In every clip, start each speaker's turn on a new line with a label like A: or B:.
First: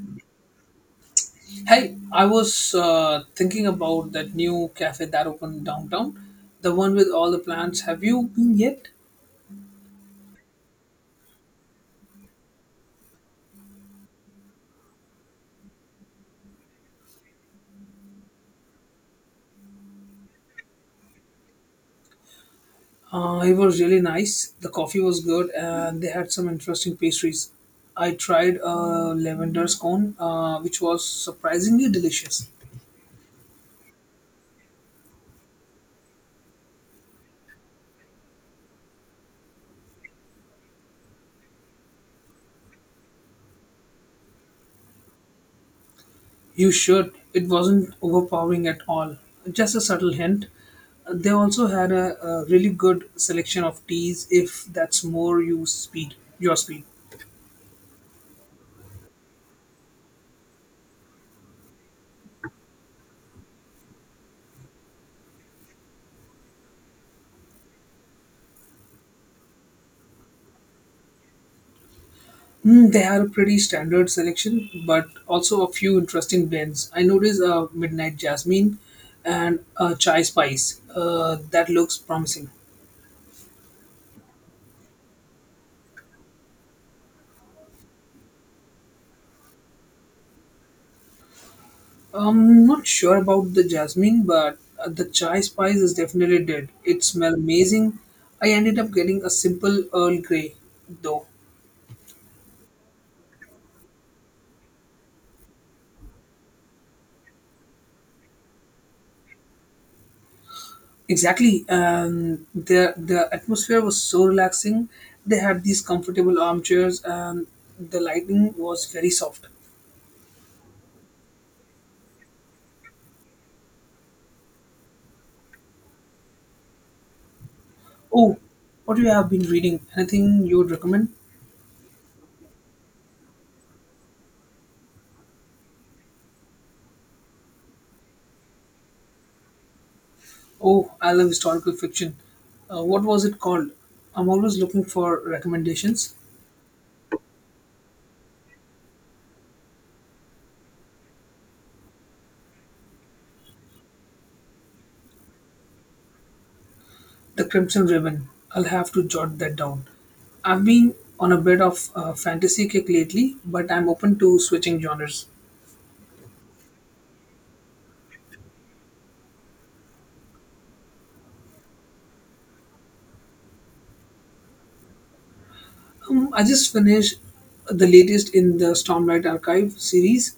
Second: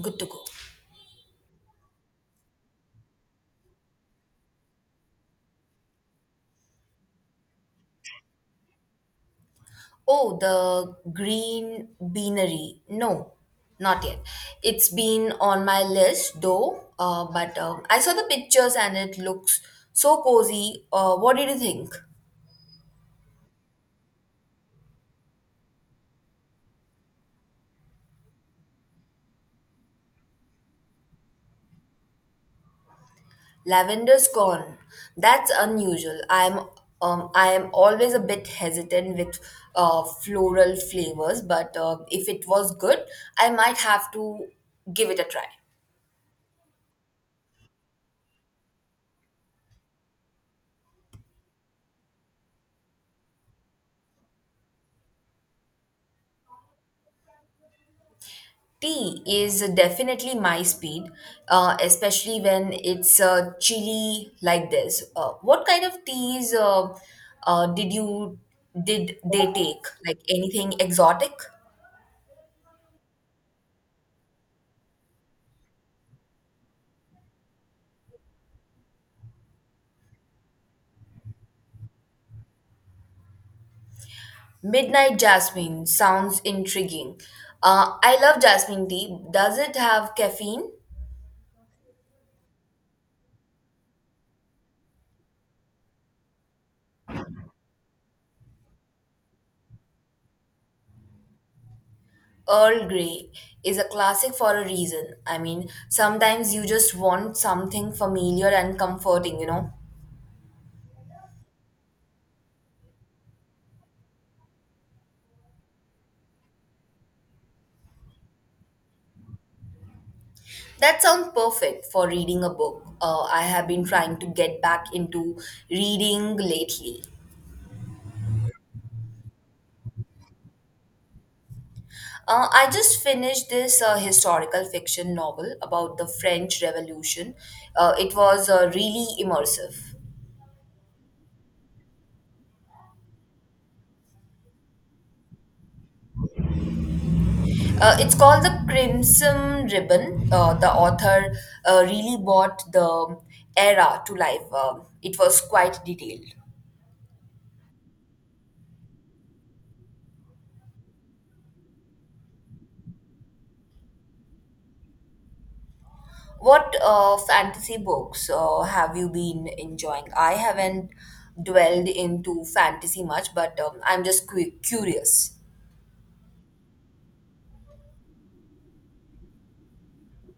A: Good to go.
B: Hey, I was thinking about that new cafe that opened downtown, the one with all the plants. Have you been yet?
A: Oh, the Green Beanery. No, not yet. It's been on my list though, but I saw the pictures and it looks so cozy. What did you think?
B: It was really nice. The coffee was good, and they had some interesting pastries. I tried a lavender scone, which was surprisingly delicious.
A: Lavender's gone. That's unusual. I am always a bit hesitant with floral flavors, but if it was good, I might have to give it a try.
B: You should. It wasn't overpowering at all. Just a subtle hint. They also had a really good selection of teas, if that's more you speed your speed.
A: Tea is definitely my speed, especially when it's chilly like this. What kind of teas uh, did you did they take? Like anything exotic?
B: Hmm, they had a pretty standard selection, but also a few interesting blends. I noticed a midnight jasmine and a chai spice. That looks promising.
A: Midnight jasmine sounds intriguing. I love jasmine tea. Does it have caffeine?
B: I'm not sure about the jasmine, but the chai spice is definitely dead. It smells amazing. I ended up getting a simple Earl Grey, though.
A: Earl Grey is a classic for a reason. I mean, sometimes you just want something familiar and comforting, you know.
B: Exactly, and the atmosphere was so relaxing. They had these comfortable armchairs, and the lighting was very soft.
A: That sounds perfect for reading a book. I have been trying to get back into reading lately.
B: Oh, what do you have been reading? Anything you would recommend?
A: I just finished this historical fiction novel about the French Revolution. It was really immersive.
B: Oh, I love historical fiction. What was it called? I'm always looking for recommendations.
A: It's called The Crimson Ribbon. The author really brought the era to life. It was quite detailed.
B: The Crimson Ribbon. I'll have to jot that down. I've been on a bit of fantasy kick lately, but I'm open to switching genres.
A: What fantasy books have you been enjoying? I haven't dwelled into fantasy much, but I'm just curious.
B: I just finished the latest in the Stormlight Archive series.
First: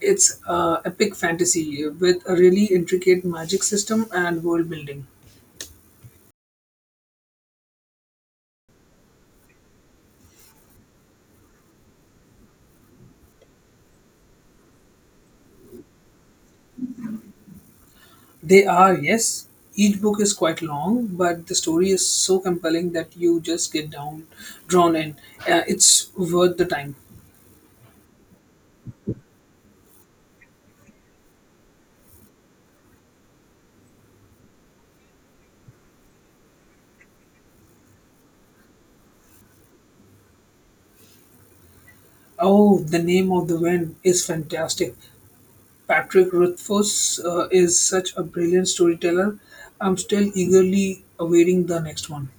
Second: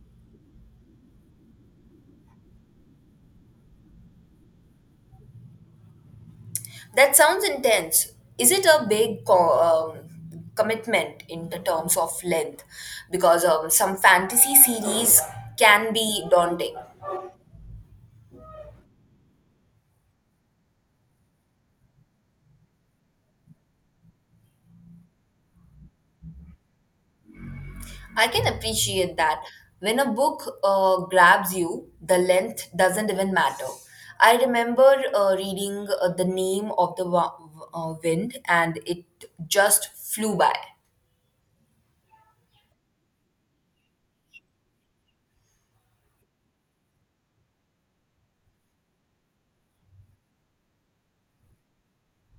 B: It's epic fantasy with a really intricate magic system and world building.
A: That sounds intense. Is it a big commitment in the terms of length? Because some fantasy series can be daunting.
B: They are, yes. Each book is quite long, but the story is so compelling that you just drawn in. It's worth the time.
A: I can appreciate that. When a book grabs you, the length doesn't even matter. I remember reading The Name of the Wa- Wind and it just flew by.
B: Oh, The Name of the Wind is fantastic. Patrick Rothfuss is such a brilliant storyteller. I'm still eagerly awaiting the next one.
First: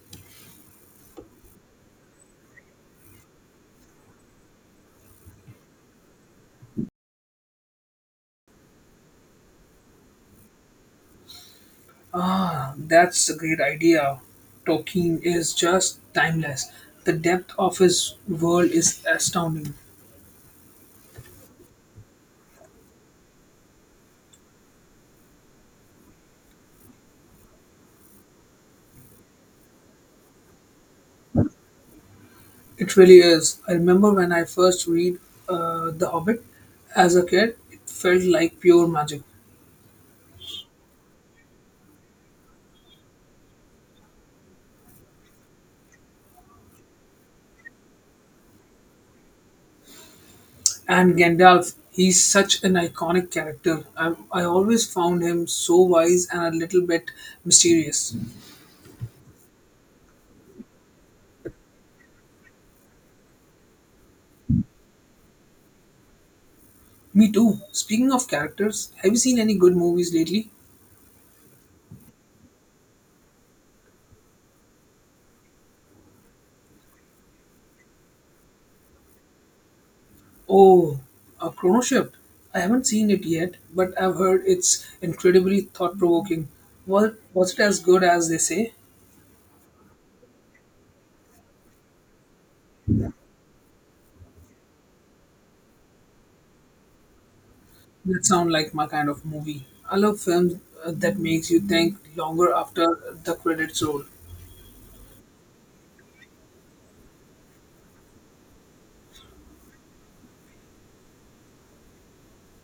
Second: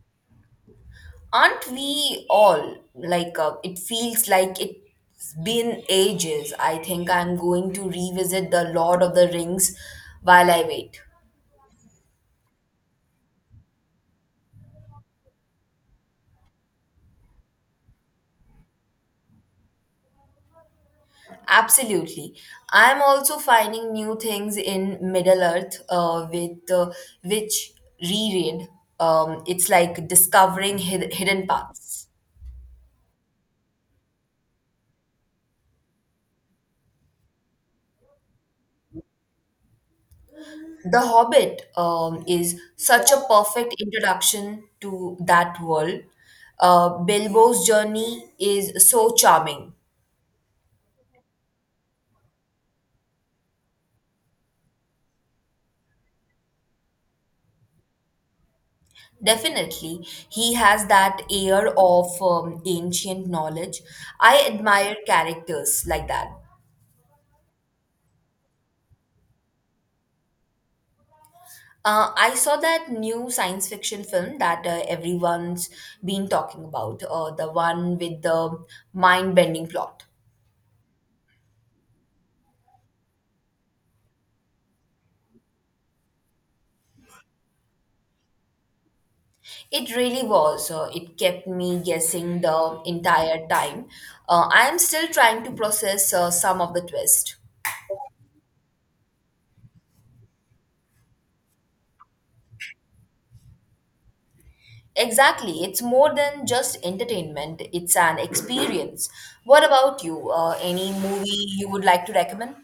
A: Aren't we all like it feels like it's been ages? I think I'm going to revisit The Lord of the Rings while I wait.
B: Ah, that's a great idea. Tolkien is just timeless. The depth of his world is astounding.
A: Absolutely. I'm also finding new things in Middle Earth with which reread. It's like discovering hidden paths.
B: It really is. I remember when I first read The Hobbit as a kid, it felt like pure magic.
A: The Hobbit is such a perfect introduction to that world. Bilbo's journey is so charming.
B: And Gandalf, he's such an iconic character. I always found him so wise and a little bit mysterious.
A: Definitely, he has that air of ancient knowledge. I admire characters like that.
B: Me too. Speaking of characters, have you seen any good movies lately?
A: I saw that new science fiction film that everyone's been talking about, the one with the mind bending plot.
B: Oh, a Chrono Shift. I haven't seen it yet, but I've heard it's incredibly thought provoking. Was it as good as they say?
A: It really was. It kept me guessing the entire time. I am still trying to process some of the twist.
B: That sounds like my kind of movie. I love films that makes you think longer after the credits roll.
A: Exactly. It's more than just entertainment, it's an experience. What about you? Any movie you would like to recommend?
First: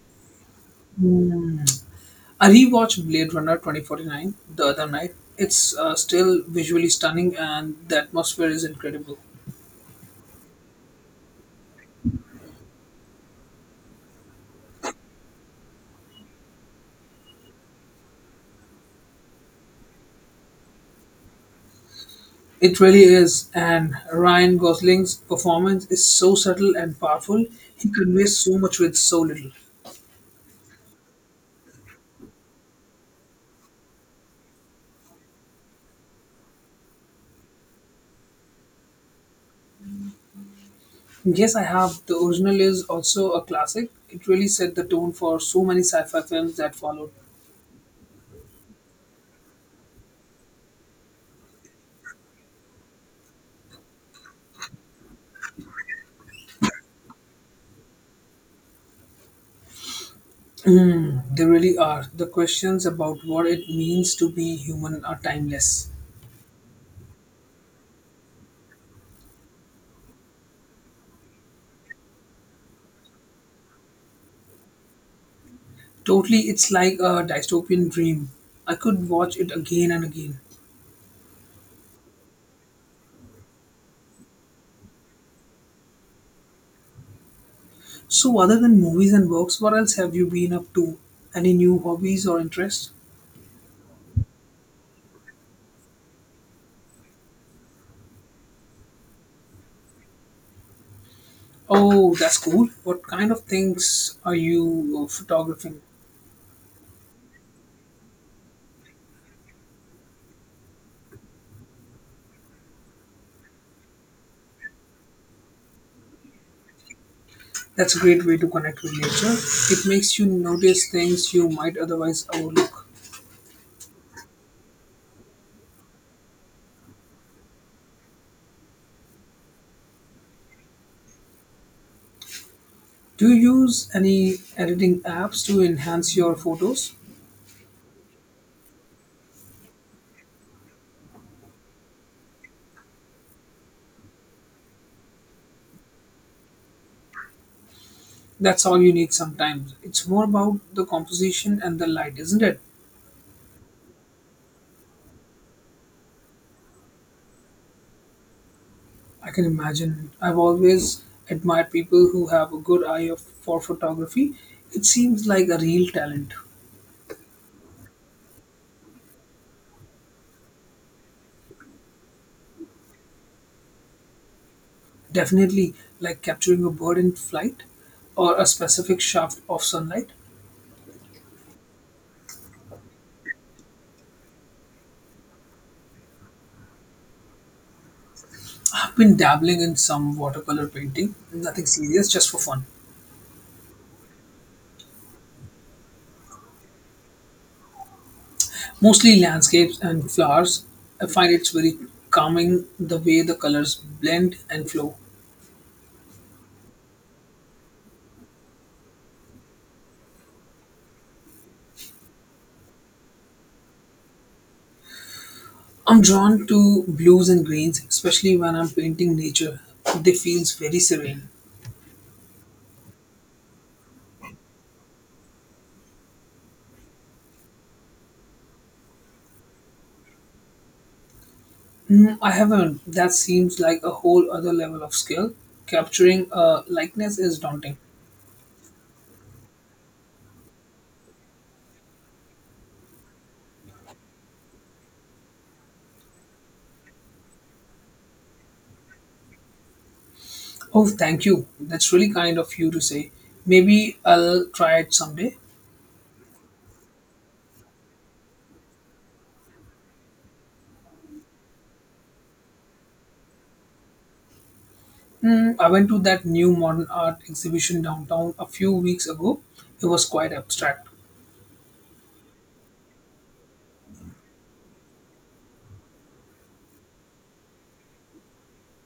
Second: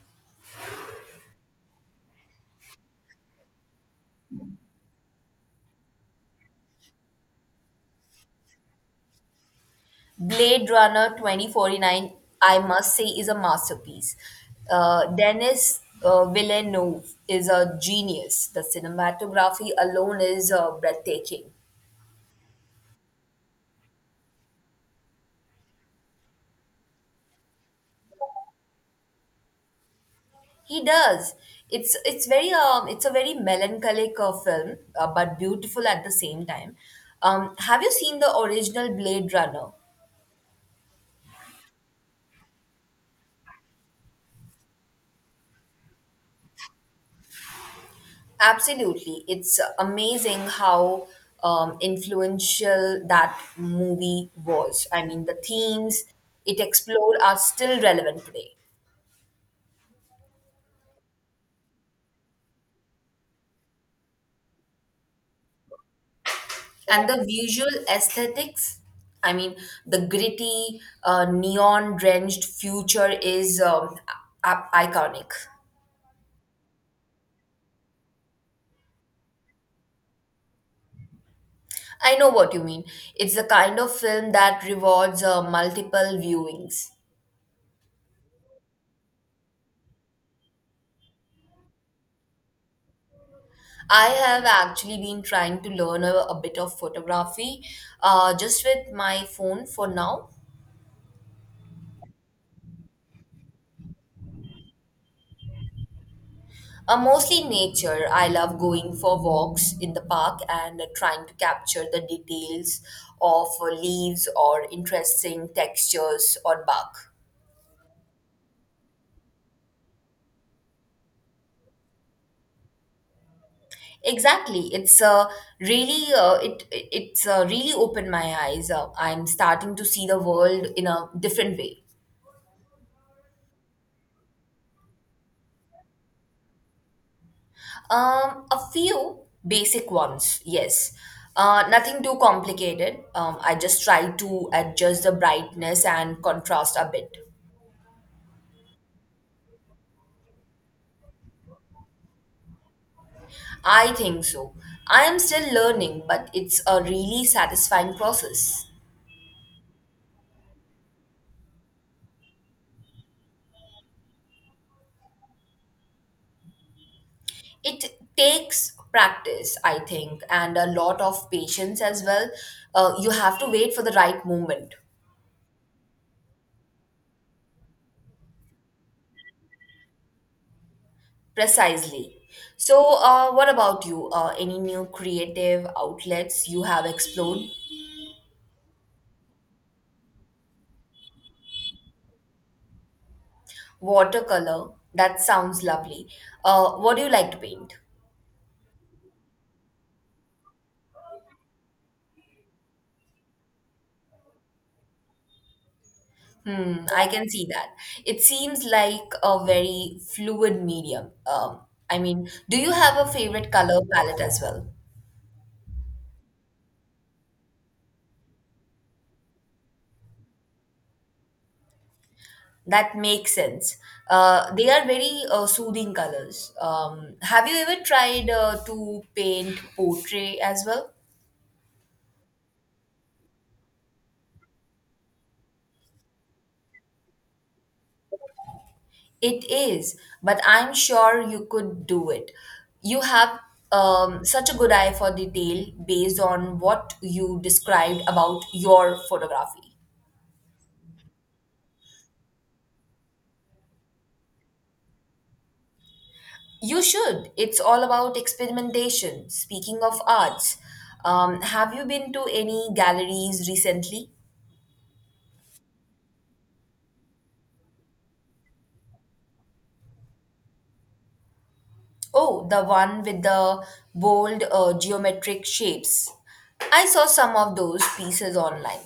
B: I rewatched Blade Runner 2049 the other night. It's still visually stunning and the atmosphere is incredible.
A: Blade Runner 2049, I must say, is a masterpiece. Denis Villeneuve is a genius. The cinematography alone is breathtaking.
B: It really is. And Ryan Gosling's performance is so subtle and powerful. He conveys so much with so little.
A: He does. It's very it's a very melancholic film, but beautiful at the same time. Have you seen the original Blade Runner?
B: Yes, I have. The original is also a classic. It really set the tone for so many sci fi films that followed.
A: Absolutely. It's amazing how influential that movie was. I mean, the themes it explored are still relevant today.
B: They really are. The questions about what it means to be human are timeless.
A: And the visual aesthetics, I mean, the gritty, neon drenched future is iconic.
B: Totally, it's like a dystopian dream. I could watch it again and again.
A: I know what you mean. It's the kind of film that rewards multiple viewings.
B: So, other than movies and books, what else have you been up to? Any new hobbies or interests?
A: I have actually been trying to learn a bit of photography just with my phone for now.
B: Oh, that's cool. What kind of things are you photographing?
A: Mostly nature. I love going for walks in the park and trying to capture the details of leaves or interesting textures on bark.
B: That's a great way to connect with nature. It makes you notice things you might otherwise overlook.
A: Exactly. It's really opened my eyes. I'm starting to see the world in a different way.
B: Do you use any editing apps to enhance your photos?
A: A few basic ones, yes. Nothing too complicated. I just try to adjust the brightness and contrast a bit.
B: That's all you need sometimes. It's more about the composition and the light, isn't it?
A: I think so. I am still learning, but it's a really satisfying process.
B: I can imagine. I've always admired people who have a good for photography. It seems like a real talent.
A: It takes practice, I think, and a lot of patience as well. You have to wait for the right moment.
B: Definitely, like capturing a bird in flight or a specific shaft of sunlight.
A: Precisely. So, what about you? Any new creative outlets you have explored?
B: I've been dabbling in some watercolor painting, nothing serious, just for fun.
A: Watercolor. That sounds lovely. What do you like to paint?
B: Mostly landscapes and flowers. I find it's very calming the way the colors blend and flow.
A: Hmm, I can see that. It seems like a very fluid medium. I mean, do you have a favorite color palette as well?
B: I'm drawn to blues and greens, especially when I'm painting nature. They feels very serene.
A: That makes sense. They are very soothing colors. Have you ever tried to paint portrait as well?
B: Mm, I haven't. That seems like a whole other level of skill. Capturing a likeness is daunting.
A: It is, but I'm sure you could do it. You have such a good eye for detail based on what you described about your photography.
B: Oh, thank you. That's really kind of you to say. Maybe I'll try it someday.
A: You should. It's all about experimentation. Speaking of arts, have you been to any galleries recently?
B: Mm, I went to that new modern art exhibition downtown a few weeks ago. It was quite abstract.
A: Oh, the one with the bold geometric shapes. I saw some of those pieces online.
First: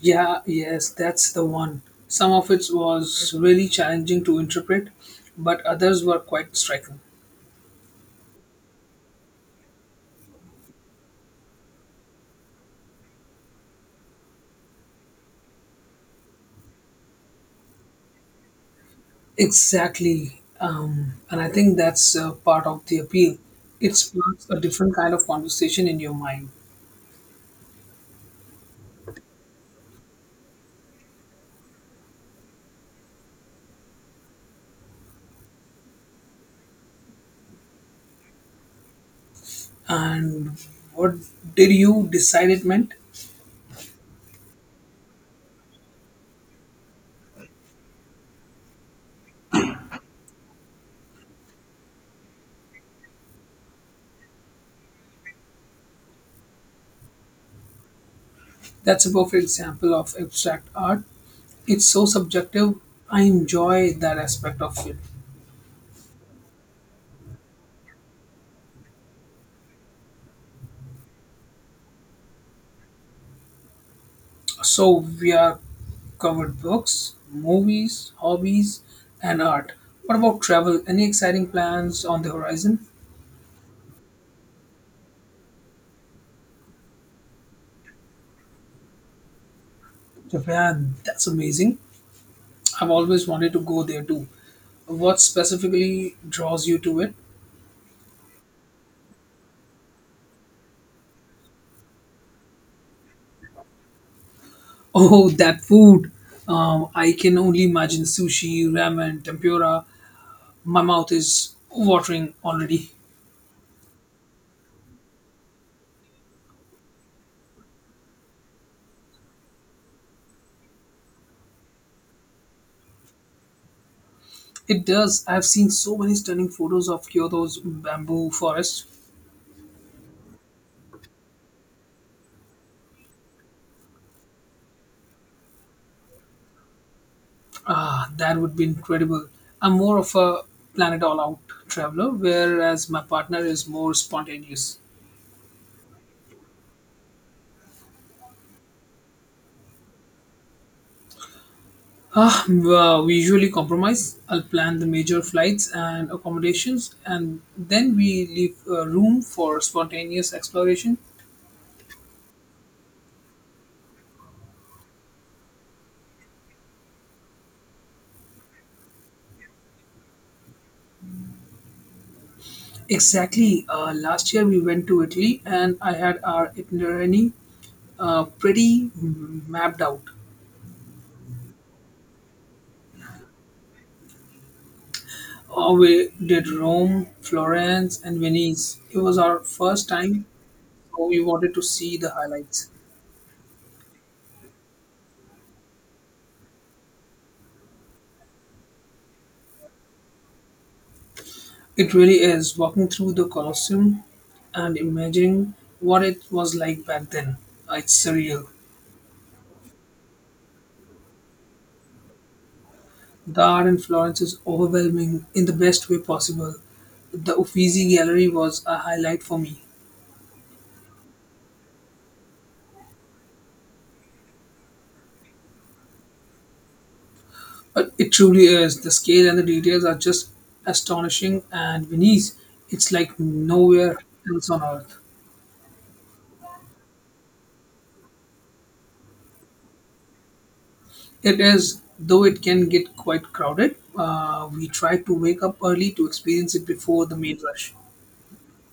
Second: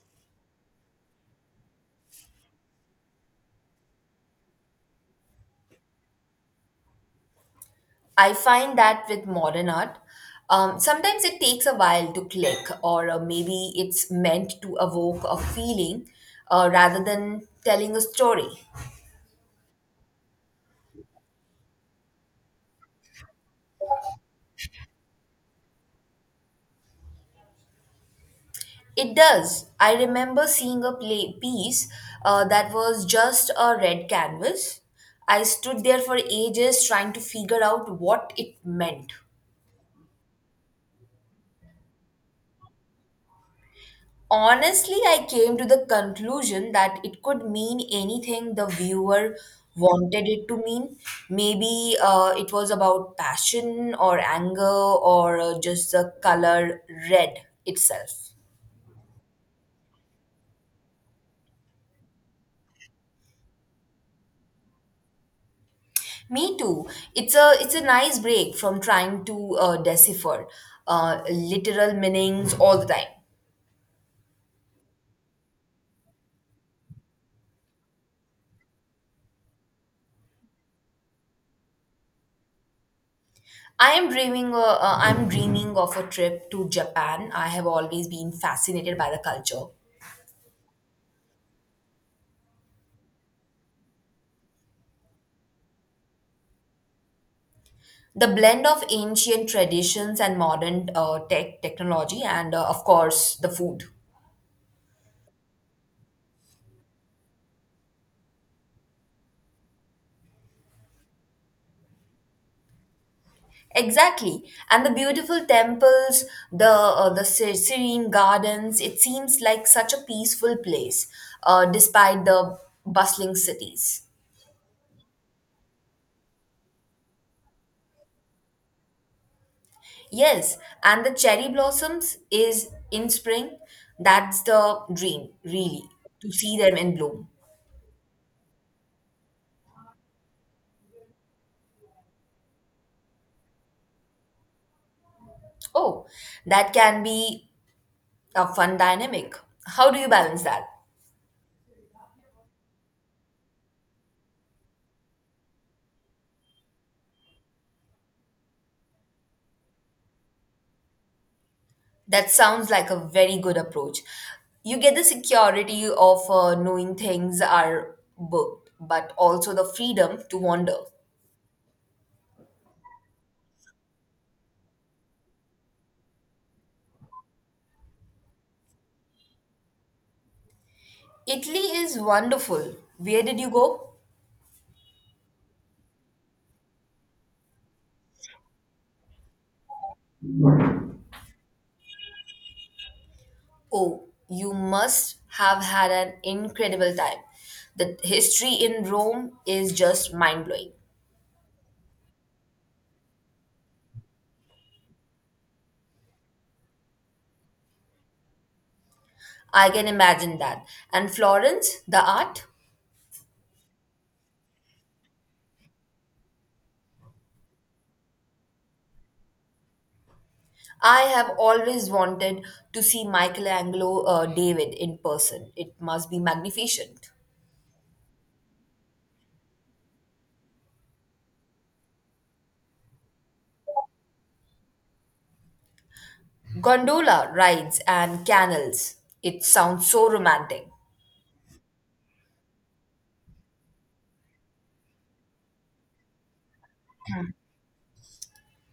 B: Yeah, yes, that's the one. Some of it was really challenging to interpret, but others were quite striking.
A: I find that with modern art, sometimes it takes a while to click, or maybe it's meant to evoke a feeling rather than telling a story.
B: Exactly. And I think that's part of the appeal. It sparks a different kind of conversation in your mind.
A: It does. I remember seeing a play piece that was just a red canvas. I stood there for ages trying to figure out what it meant.
B: And what did you decide it meant?
A: Honestly, I came to the conclusion that it could mean anything the viewer wanted it to mean. Maybe it was about passion or anger or just the color red itself.
B: That's a perfect example of abstract art. It's so subjective. I enjoy that aspect of it.
A: Me too. It's a nice break from trying to decipher literal meanings all the time.
B: So, we are covered books, movies, hobbies, and art. What about travel? Any exciting plans on the horizon?
A: I am dreaming. I'm dreaming of a trip to Japan. I have always been fascinated by the culture,
B: Japan, that's amazing. I've always wanted to go there too. What specifically draws you to it?
A: the blend of ancient traditions and modern technology, and of course the food.
B: Oh, that food! I can only imagine sushi, ramen, tempura. My mouth is watering already.
A: Exactly, and the beautiful temples, the serene gardens. It seems like such a peaceful place, despite the bustling cities.
B: It does. I've seen so many stunning photos of Kyoto's bamboo forest.
A: Yes, and the cherry blossoms is in spring. That's the dream, really, to see them in bloom.
B: Ah, that would be incredible. I'm more of a planet all out traveler, whereas my partner is more spontaneous.
A: Oh, that can be a fun dynamic. How do you balance that?
B: Ah, well, we usually compromise. I'll plan the major flights and accommodations, and then we leave room for spontaneous exploration.
A: That sounds like a very good approach. You get the security of knowing things are booked, but also the freedom to wander.
B: Exactly. Last year we went to Italy, and I had our itinerary pretty mapped out.
A: Italy is wonderful. Where did you go?
B: We did Rome, Florence, and Venice. It was our first time, so we wanted to see the highlights.
A: Oh, you must have had an incredible time. The history in Rome is just mind blowing.
B: It really is walking through the Colosseum and imagining what it was like back then. It's surreal.
A: I can imagine that. And Florence, the art?
B: The art in Florence is overwhelming in the best way possible. The Uffizi Gallery was a highlight for me.
A: I have always wanted to see Michelangelo David in person. It must be magnificent.
B: It truly is. The scale and the details are just astonishing, and Venice, it's like nowhere else on earth.
A: Gondola rides and canals. It sounds so romantic.
B: It is, though it can get quite crowded. We try to wake up early to experience it before the main rush.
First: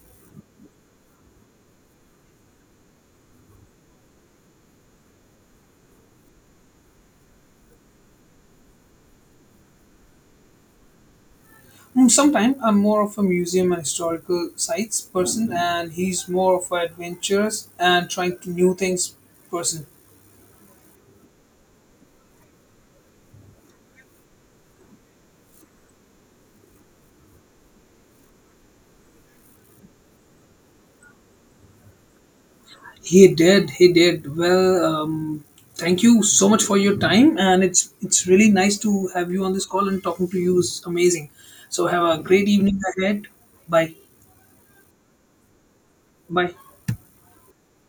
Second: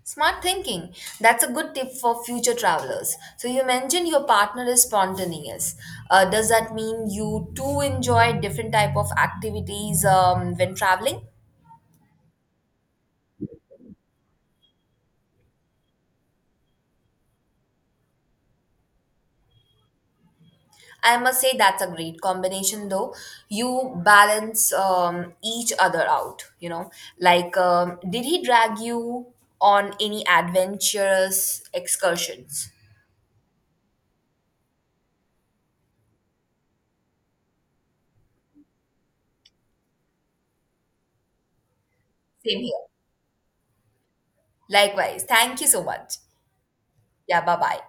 A: Smart thinking. That's a good tip for future travelers. So, you mentioned your partner is spontaneous. Does that mean you too enjoy different type of activities when traveling?
B: Sometimes I'm more of a museum and historical sites person, and he's more of an adventurous and trying to new things person.
A: I must say that's a great combination, though. You balance each other out. You know, like did he drag you on any adventurous excursions?
B: He did well. Thank you so much for your time, and it's really nice to have you on this call and talking to you is amazing. So have a great
A: Same
B: evening
A: here.
B: ahead. Bye,
A: Likewise. Thank you so much.
B: bye.
A: Yeah, bye bye.